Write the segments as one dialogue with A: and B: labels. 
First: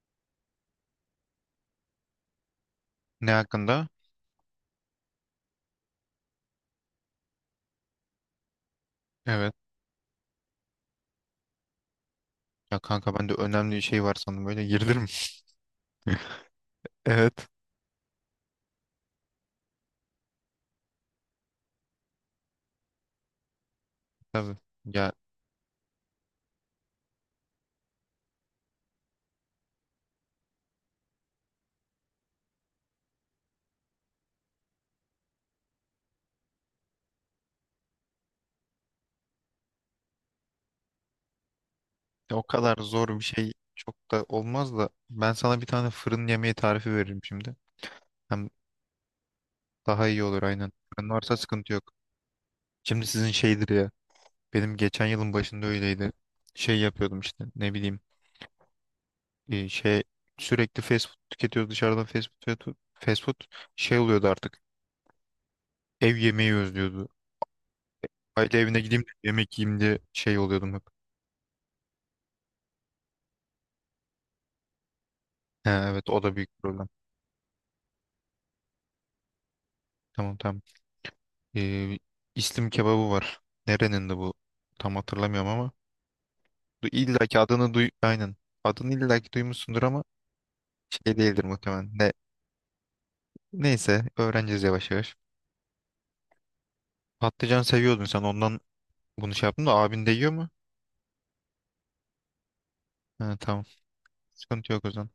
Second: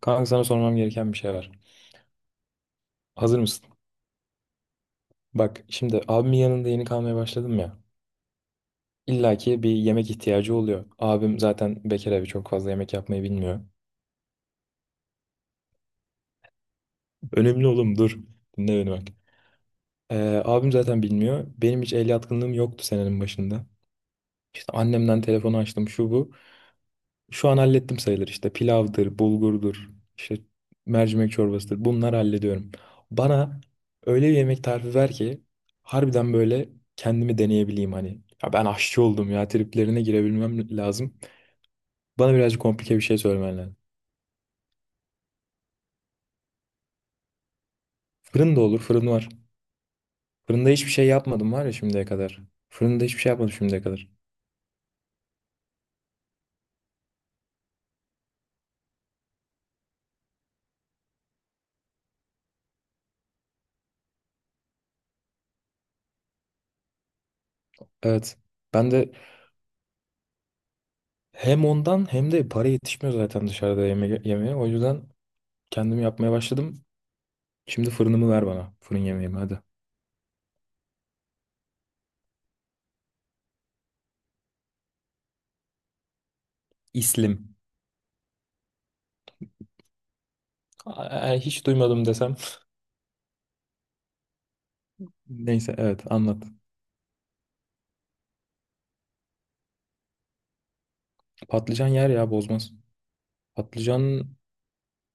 A: Kanka sana sormam gereken bir şey var.
B: Ne
A: Hazır mısın?
B: hakkında?
A: Bak şimdi abimin yanında yeni kalmaya başladım ya. İlla
B: Evet.
A: ki bir yemek ihtiyacı oluyor. Abim zaten bekar abi çok fazla
B: Ya
A: yemek
B: kanka
A: yapmayı
B: ben de
A: bilmiyor.
B: önemli bir şey var sandım. Böyle girdim. Evet.
A: Önemli oğlum dur. Dinle beni bak. Abim zaten bilmiyor. Benim hiç el yatkınlığım yoktu senenin başında.
B: Tabii.
A: İşte
B: Ya
A: annemden telefonu açtım şu bu. Şu an hallettim sayılır işte pilavdır, bulgurdur, işte mercimek çorbasıdır. Bunları hallediyorum. Bana öyle bir yemek tarifi ver ki harbiden böyle kendimi deneyebileyim hani. Ya ben aşçı oldum ya triplerine girebilmem lazım. Bana
B: o
A: birazcık
B: kadar
A: komplike bir
B: zor
A: şey
B: bir şey
A: söylemen lazım.
B: çok da olmaz da ben sana bir tane fırın yemeği tarifi veririm şimdi. Hem
A: Fırın da olur, fırın var.
B: daha iyi olur
A: Fırında
B: aynen.
A: hiçbir şey
B: Fırın varsa
A: yapmadım var
B: sıkıntı
A: ya
B: yok.
A: şimdiye kadar. Fırında
B: Şimdi
A: hiçbir şey
B: sizin
A: yapmadım
B: şeydir
A: şimdiye
B: ya.
A: kadar.
B: Benim geçen yılın başında öyleydi. Şey yapıyordum işte ne bileyim şey sürekli fast food tüketiyoruz dışarıdan fast food fast food fast food. Şey oluyordu artık. Ev yemeği özlüyordu.
A: Evet.
B: Aile evine
A: Ben
B: gideyim de
A: de
B: yemek yiyeyim diye şey oluyordum hep.
A: hem ondan hem de para yetişmiyor zaten dışarıda yeme yemeye. O yüzden
B: Ha,
A: kendim
B: evet o
A: yapmaya
B: da büyük
A: başladım.
B: problem.
A: Şimdi fırınımı ver bana. Fırın yemeğimi hadi.
B: Tamam tamam. Ee, İslim kebabı var. Nerenin de bu? Tam hatırlamıyorum ama. Du illa ki
A: İslim.
B: adını duy... Aynen. Adını illa ki duymuşsundur ama şey
A: Aa,
B: değildir
A: hiç
B: muhtemelen.
A: duymadım desem.
B: Neyse öğreneceğiz yavaş yavaş.
A: Neyse evet anlat.
B: Patlıcan seviyordun sen ondan bunu şey yaptın da abin de yiyor mu?
A: Patlıcan yer ya bozmaz.
B: Ha, tamam.
A: Patlıcan
B: Sıkıntı yok o zaman.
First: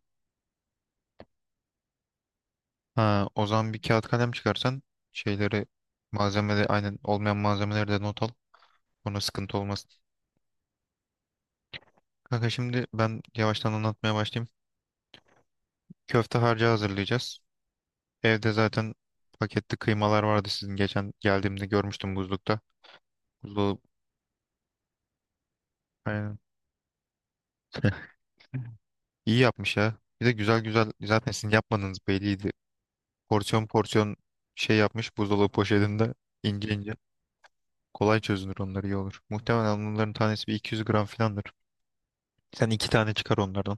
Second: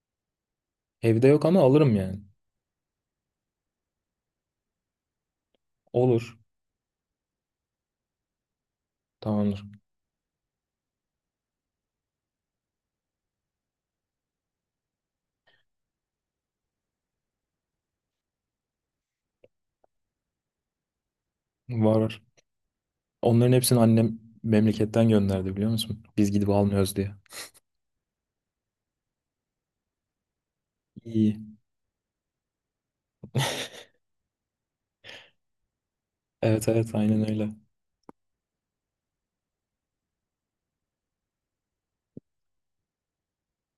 A: evde yok ama alırım yani.
B: Ha, o zaman bir kağıt kalem çıkarsan şeyleri
A: Olur.
B: malzemeleri aynen olmayan malzemeleri de not al. Ona sıkıntı
A: Tamamdır.
B: olmaz. Kanka şimdi ben yavaştan anlatmaya başlayayım. Köfte harcı hazırlayacağız. Evde zaten paketli kıymalar vardı sizin, geçen geldiğimde
A: Var
B: görmüştüm
A: var.
B: buzlukta.
A: Onların hepsini
B: Buzluğu
A: annem memleketten gönderdi biliyor musun? Biz
B: aynen.
A: gidip almıyoruz diye.
B: İyi yapmış ya. Bir de güzel güzel zaten
A: İyi.
B: sizin yapmadığınız belliydi. Porsiyon porsiyon şey yapmış buzdolabı poşetinde
A: Evet
B: ince ince.
A: evet aynen öyle.
B: Kolay çözünür onlar, iyi olur. Muhtemelen onların tanesi bir 200 gram filandır. Sen iki tane çıkar onlardan.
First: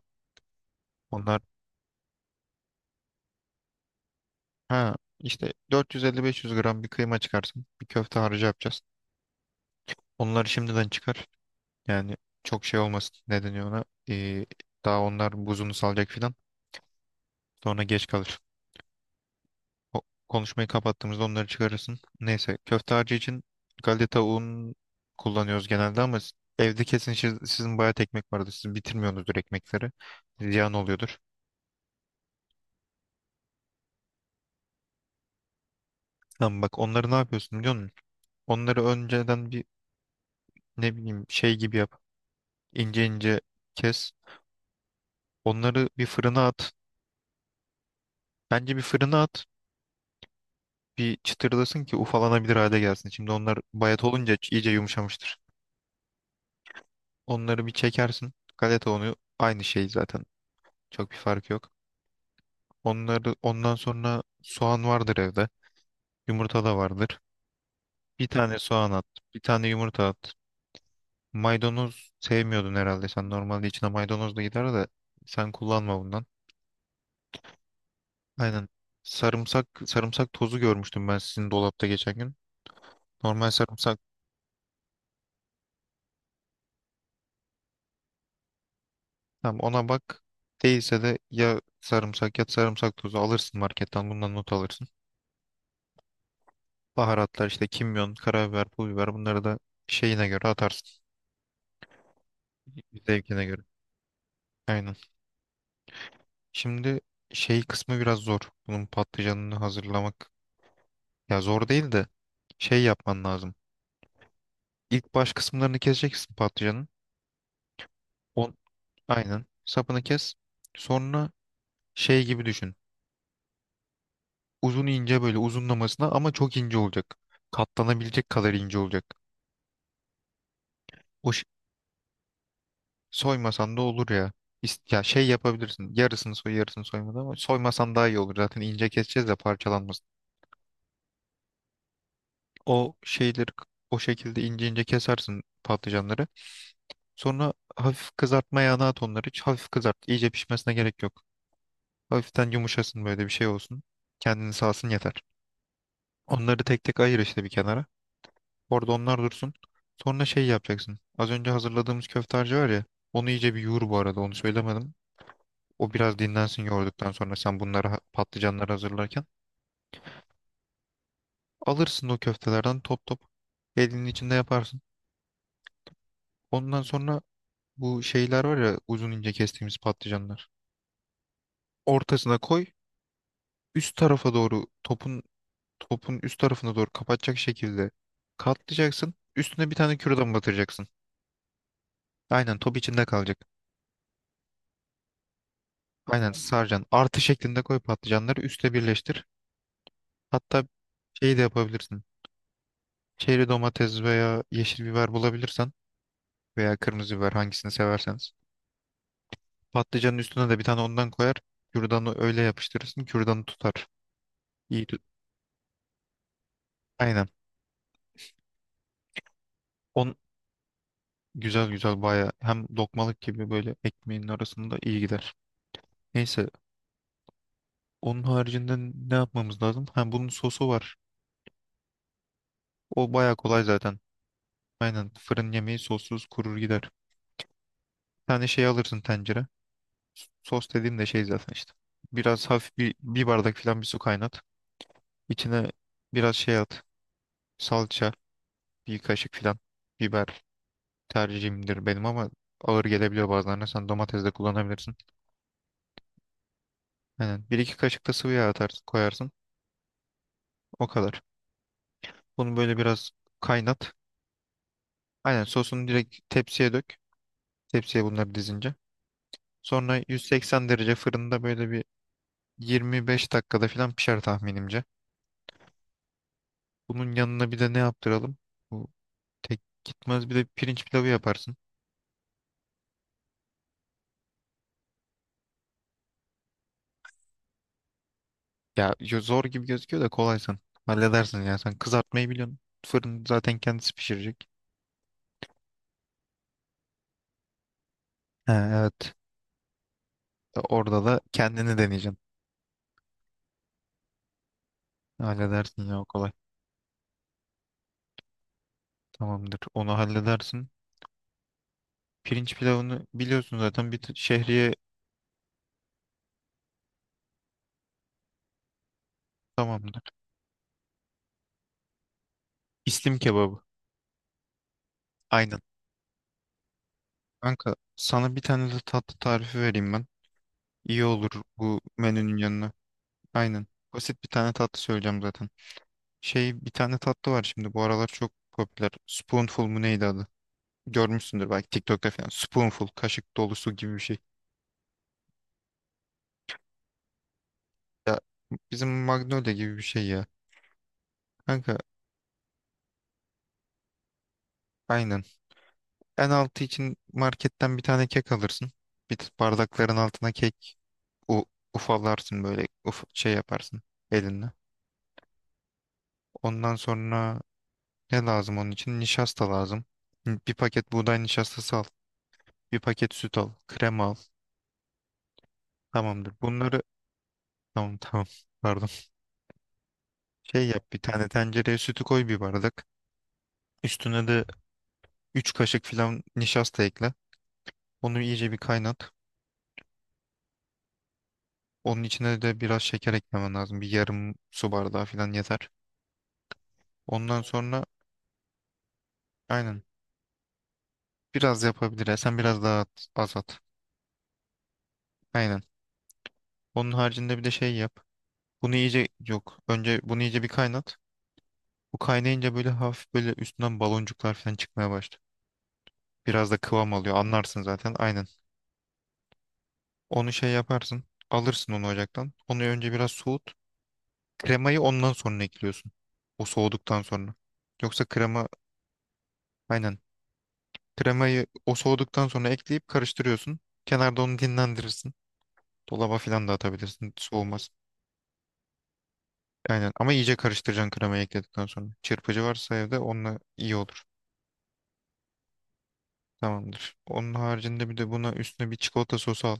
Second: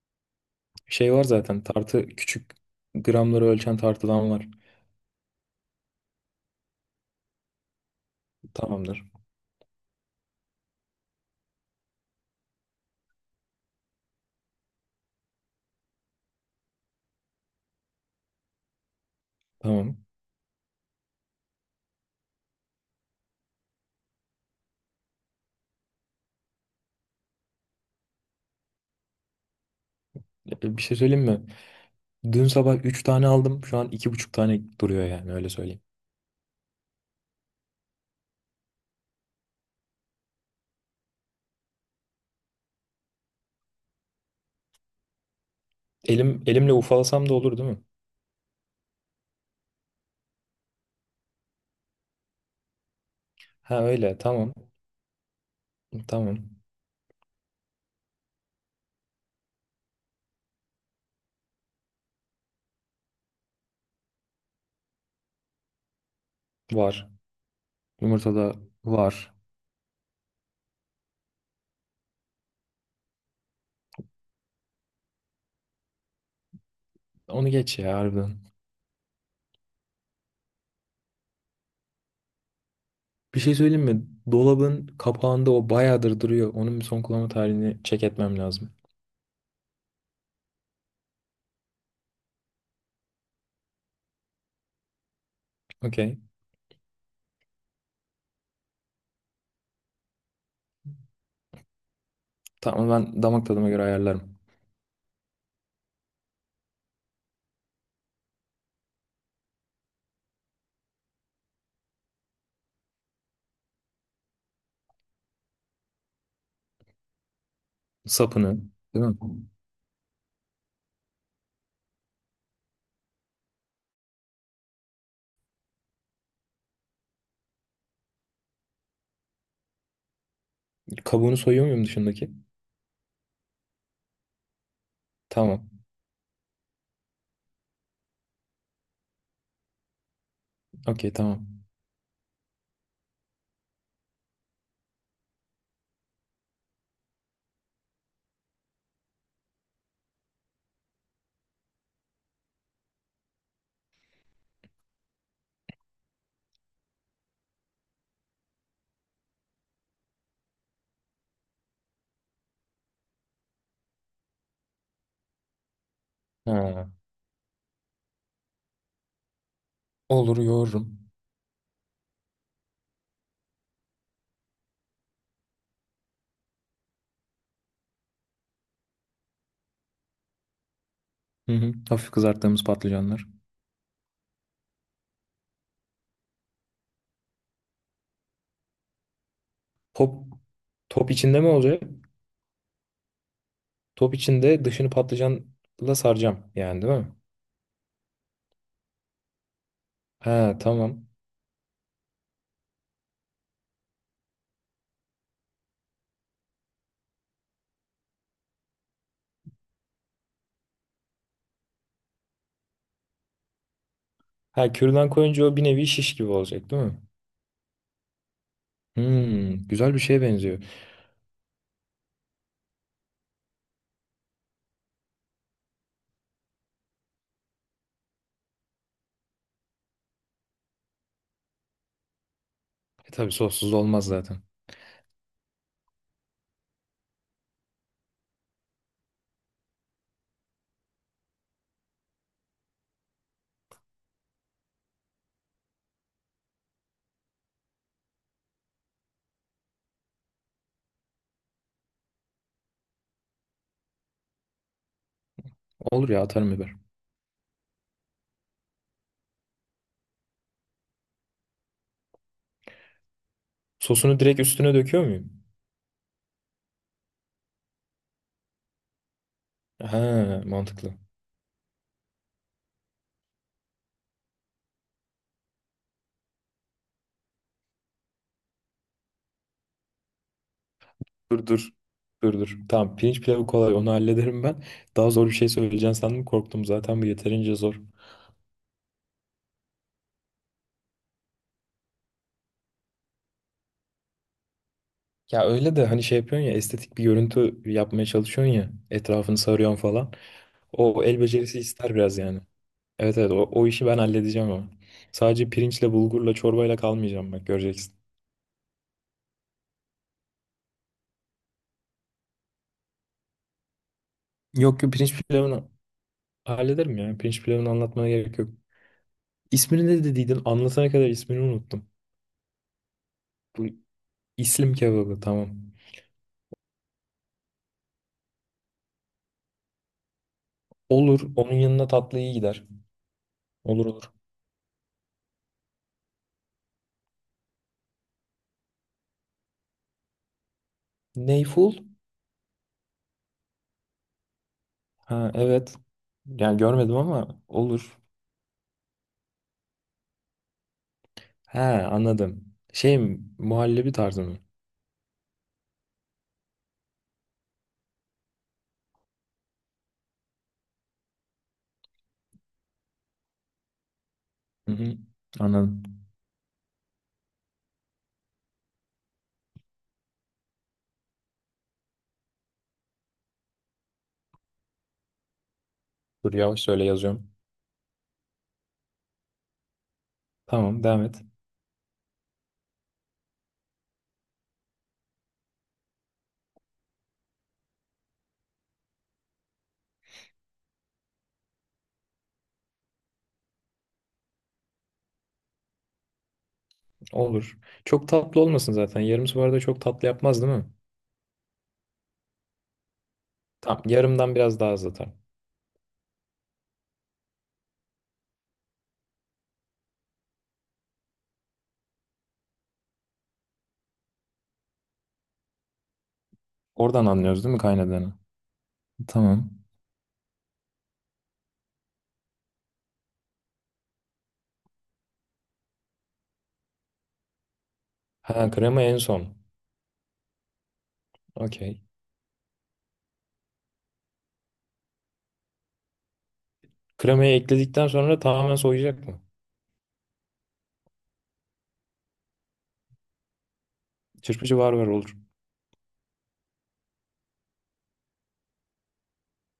A: Şey var
B: Onlar
A: zaten tartı küçük gramları ölçen tartıdan var.
B: ha işte 450-500 gram bir kıyma çıkarsın. Bir köfte harcı yapacağız.
A: Tamamdır.
B: Onları şimdiden çıkar. Yani çok şey olmasın. Ne deniyor ona? Ee, daha onlar buzunu salacak filan. Sonra geç kalır.
A: Tamam.
B: O, konuşmayı kapattığımızda onları çıkarırsın. Neyse köfte harcı için galeta un kullanıyoruz genelde ama evde kesin sizin bayağı ekmek vardır. Siz bitirmiyorsunuzdur ekmekleri. Ziyan
A: E, bir şey
B: oluyordur.
A: söyleyeyim mi? Dün sabah 3 tane aldım. Şu an 2,5 tane duruyor yani öyle söyleyeyim.
B: Tamam, bak onları ne yapıyorsun biliyor musun? Onları önceden bir ne bileyim şey gibi yap. İnce ince kes. Onları bir
A: Elim
B: fırına at.
A: elimle ufalasam da olur değil mi?
B: Bence bir fırına at. Bir çıtırlasın ki ufalanabilir hale gelsin. Şimdi onlar
A: Ha
B: bayat
A: öyle
B: olunca
A: tamam.
B: iyice yumuşamıştır.
A: Tamam.
B: Onları bir çekersin. Galeta unu aynı şey zaten. Çok bir fark yok. Onları ondan sonra soğan vardır evde. Yumurta da
A: Var.
B: vardır. Bir
A: Yumurtada
B: tane soğan at,
A: var.
B: bir tane yumurta at. Maydanoz sevmiyordun herhalde. Sen normalde içine maydanoz da gider de sen kullanma bundan.
A: Onu geç ya harbiden.
B: Aynen. Sarımsak sarımsak tozu görmüştüm ben sizin dolapta geçen gün.
A: Bir
B: Normal
A: şey söyleyeyim
B: sarımsak.
A: mi? Dolabın kapağında o bayağıdır duruyor. Onun bir son kullanma tarihini check etmem lazım.
B: Tamam, ona bak. Değilse de ya sarımsak ya sarımsak tozu alırsın marketten, bundan not alırsın.
A: Okey.
B: Baharatlar işte kimyon, karabiber, pul biber, bunları da şeyine göre atarsın.
A: Tamam ben
B: Zevkine
A: damak
B: göre.
A: tadıma göre ayarlarım.
B: Aynen. Şimdi şey kısmı biraz zor. Bunun patlıcanını hazırlamak. Ya zor değil de şey yapman lazım. İlk baş kısımlarını keseceksin patlıcanın. On,
A: Sapını, değil mi?
B: aynen. Sapını kes. Sonra şey gibi düşün. Uzun ince böyle uzunlamasına ama çok ince olacak. Katlanabilecek kadar ince olacak. O,
A: Kabuğunu
B: ş-
A: soyuyor muyum dışındaki?
B: Soymasan da olur ya. Ya şey
A: Tamam.
B: yapabilirsin. Yarısını soy, yarısını soymadan ama soymasan daha iyi olur. Zaten ince keseceğiz de parçalanmasın.
A: Okey tamam.
B: O şeyleri k- O şekilde ince ince kesersin patlıcanları. Sonra hafif kızartma yağına at onları. Hiç hafif kızart. İyice pişmesine gerek yok. Hafiften yumuşasın, böyle bir şey olsun. Kendini sağsın yeter. Onları tek tek ayır işte bir kenara. Orada onlar dursun. Sonra şey yapacaksın. Az önce hazırladığımız köfte harcı var ya. Onu iyice bir yoğur bu arada. Onu söylemedim. O biraz dinlensin
A: Ha.
B: yoğurduktan sonra, sen bunları patlıcanları hazırlarken
A: Olur yoğururum.
B: alırsın o köftelerden, top top elinin içinde yaparsın. Ondan sonra bu şeyler var ya, uzun ince kestiğimiz patlıcanlar.
A: Hı hı. Hafif
B: Ortasına
A: kızarttığımız
B: koy,
A: patlıcanlar.
B: üst tarafa doğru topun üst tarafına doğru kapatacak şekilde katlayacaksın. Üstüne bir tane
A: Top,
B: kürdan batıracaksın.
A: top içinde mi olacak?
B: Aynen, top içinde kalacak.
A: Top içinde dışını patlıcanla
B: Aynen
A: saracağım yani
B: saracaksın.
A: değil mi?
B: Artı şeklinde koy patlıcanları, üste birleştir.
A: Ha
B: Hatta
A: tamam.
B: şeyi de yapabilirsin. Çeri domates veya yeşil biber bulabilirsen veya kırmızı biber, hangisini severseniz. Patlıcanın üstüne de bir tane ondan koyar. Kürdanı öyle yapıştırırsın. Kürdanı tutar.
A: Ha
B: İyi tut.
A: kürdan koyunca o bir nevi şiş gibi olacak değil mi?
B: Aynen.
A: Hmm, güzel bir
B: On
A: şeye benziyor.
B: güzel güzel baya, hem lokmalık gibi böyle ekmeğin arasında iyi gider. Neyse, onun haricinde ne yapmamız lazım? Ha, bunun sosu var.
A: E
B: O
A: tabii
B: baya kolay
A: sossuz
B: zaten.
A: olmaz zaten.
B: Aynen, fırın yemeği sossuz kurur gider. Bir tane şey alırsın, tencere. Sos dediğim de şey zaten işte. Biraz hafif bir bardak falan bir su kaynat. İçine biraz şey at. Salça, bir kaşık falan, biber tercihimdir benim ama ağır gelebiliyor bazılarına. Sen domates de kullanabilirsin.
A: Olur ya atarım biber.
B: Aynen. Bir iki kaşık da sıvı yağ atarsın, koyarsın. O kadar. Bunu böyle biraz kaynat.
A: Sosunu direkt üstüne döküyor
B: Aynen,
A: muyum?
B: sosunu direkt tepsiye dök. Tepsiye bunları dizince. Sonra
A: Ha
B: 180
A: mantıklı.
B: derece fırında böyle bir 25 dakikada falan pişer tahminimce. Bunun yanına bir de ne yaptıralım? Bu tek gitmez, bir de pirinç pilavı
A: Dur
B: yaparsın.
A: dur. Dur dur. Tamam pirinç pilavı kolay onu hallederim ben. Daha zor bir şey söyleyeceğim sandım korktum zaten bu yeterince zor.
B: Ya zor gibi gözüküyor da kolaysın. Halledersin ya, sen kızartmayı biliyorsun. Fırın zaten kendisi pişirecek.
A: Ya öyle de hani şey yapıyorsun ya estetik bir görüntü yapmaya
B: Ha,
A: çalışıyorsun ya
B: evet.
A: etrafını sarıyorsun falan. O
B: Orada da
A: el becerisi
B: kendini
A: ister
B: deneyeceksin.
A: biraz yani. Evet evet o işi ben halledeceğim ama. Sadece
B: Halledersin
A: pirinçle
B: ya, o kolay.
A: bulgurla çorbayla kalmayacağım bak göreceksin.
B: Tamamdır. Onu halledersin. Pirinç pilavını biliyorsun zaten. Bir şehriye
A: Yok yok pirinç pilavını hallederim ya. Pirinç pilavını anlatmana gerek yok. İsmini
B: tamamdır.
A: ne dediydin? Anlatana kadar ismini unuttum.
B: İslim kebabı.
A: Bu İslim kebabı tamam.
B: Aynen. Kanka sana bir tane de tatlı tarifi vereyim ben. İyi
A: Olur.
B: olur
A: Onun
B: bu
A: yanına tatlı iyi
B: menünün
A: gider.
B: yanına. Aynen.
A: Olur olur.
B: Basit bir tane tatlı söyleyeceğim zaten. Şey, bir tane tatlı var şimdi bu aralar çok popüler. Spoonful mu neydi adı? Görmüşsündür belki
A: Neyful?
B: TikTok'ta falan. Spoonful, kaşık dolusu gibi bir şey.
A: Ha evet. Yani görmedim ama olur.
B: Bizim Magnolia gibi bir şey ya.
A: He
B: Kanka
A: anladım. Şey mi, muhallebi tarzı mı?
B: aynen. En altı için marketten bir tane kek alırsın. Bir bardakların altına kek u- ufalarsın böyle, şey yaparsın elinle.
A: Hı hı, anladım.
B: Ondan sonra ne lazım onun için? Nişasta lazım. Bir paket buğday nişastası al. Bir paket süt al. Krema al. Tamamdır.
A: Dur yavaş
B: Bunları
A: söyle yazıyorum.
B: tamam tamam pardon. Şey
A: Tamam
B: yap, bir
A: devam et.
B: tane tencereye sütü koy, bir bardak. Üstüne de 3 kaşık falan nişasta ekle. Onu iyice bir kaynat. Onun içine de biraz şeker eklemen lazım. Bir yarım su bardağı falan yeter. Ondan
A: Olur.
B: sonra.
A: Çok tatlı olmasın zaten. Yarım su arada çok
B: Aynen.
A: tatlı yapmaz değil mi?
B: Biraz yapabilir ya. Sen biraz daha az at.
A: Tamam. Yarımdan biraz daha az atar.
B: Aynen. Onun haricinde bir de şey yap. Bunu iyice, yok, önce bunu iyice bir kaynat. Bu kaynayınca böyle hafif, böyle üstünden baloncuklar falan çıkmaya başlıyor. Biraz da kıvam
A: Oradan
B: alıyor.
A: anlıyoruz değil mi
B: Anlarsın zaten.
A: kaynadığını?
B: Aynen.
A: Tamam.
B: Onu şey yaparsın. Alırsın onu ocaktan. Onu önce biraz soğut. Kremayı ondan sonra ekliyorsun. O soğuduktan sonra. Yoksa
A: Ha
B: krema,
A: krema en son.
B: aynen. Kremayı o
A: Okey.
B: soğuduktan sonra ekleyip karıştırıyorsun. Kenarda onu dinlendirirsin. Dolaba falan da atabilirsin.
A: Kremayı
B: Soğumaz.
A: ekledikten sonra tamamen soğuyacak mı?
B: Aynen, ama iyice karıştıracaksın kremayı ekledikten sonra. Çırpıcı varsa evde onunla iyi olur.
A: Çırpıcı var var olur.
B: Tamamdır. Onun haricinde bir de buna, üstüne bir çikolata sosu al.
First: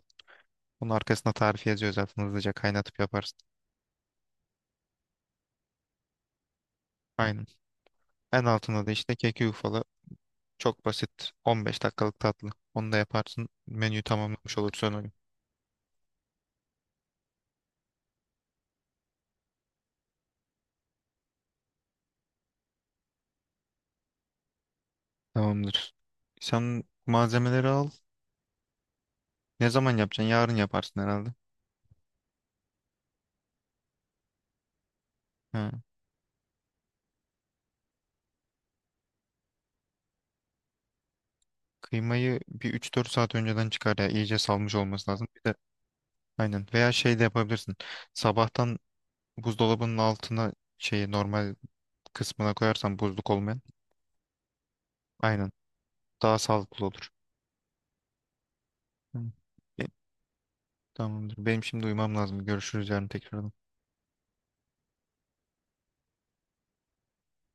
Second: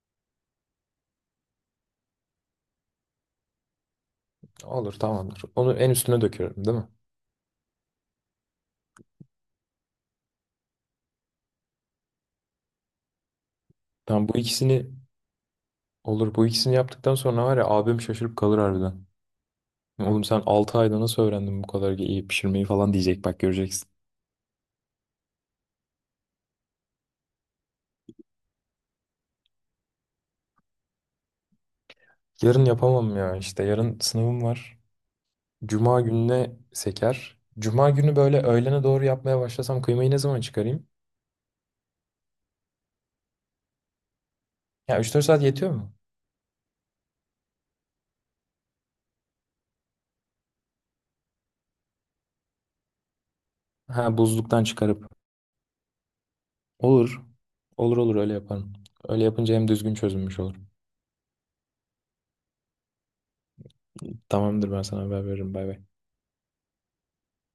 B: Onun arkasına tarifi yazıyor zaten, hızlıca kaynatıp yaparsın.
A: Olur tamamdır. Onu en üstüne döküyorum değil mi?
B: Aynen. En altında da işte keki yufala. Çok basit, 15 dakikalık tatlı. Onu da yaparsın. Menüyü
A: Tamam bu
B: tamamlamış
A: ikisini
B: olursun o gün.
A: olur. Bu ikisini yaptıktan sonra var ya abim şaşırıp kalır harbiden. Oğlum sen 6 ayda nasıl öğrendin bu kadar iyi pişirmeyi falan diyecek bak göreceksin.
B: Tamamdır. Sen malzemeleri al. Ne zaman yapacaksın? Yarın yaparsın herhalde.
A: Yarın yapamam ya işte yarın sınavım var.
B: Ha.
A: Cuma gününe seker. Cuma günü böyle öğlene doğru yapmaya başlasam kıymayı ne zaman çıkarayım?
B: Kıymayı bir 3-4 saat önceden çıkar ya. İyice salmış
A: Ya
B: olması
A: üç dört
B: lazım. Bir
A: saat
B: de,
A: yetiyor mu?
B: aynen. Veya şey de yapabilirsin. Sabahtan buzdolabının altına, şeyi normal kısmına koyarsan, buzluk olmayan,
A: Ha buzluktan çıkarıp.
B: aynen, daha sağlıklı olur.
A: Olur. Olur olur öyle yaparım.
B: Hı.
A: Öyle yapınca hem
B: E,
A: düzgün çözülmüş olur.
B: Tamamdır. Benim şimdi uyumam lazım. Görüşürüz yarın tekrar.
A: Tamamdır ben sana haber veririm. Bay bay.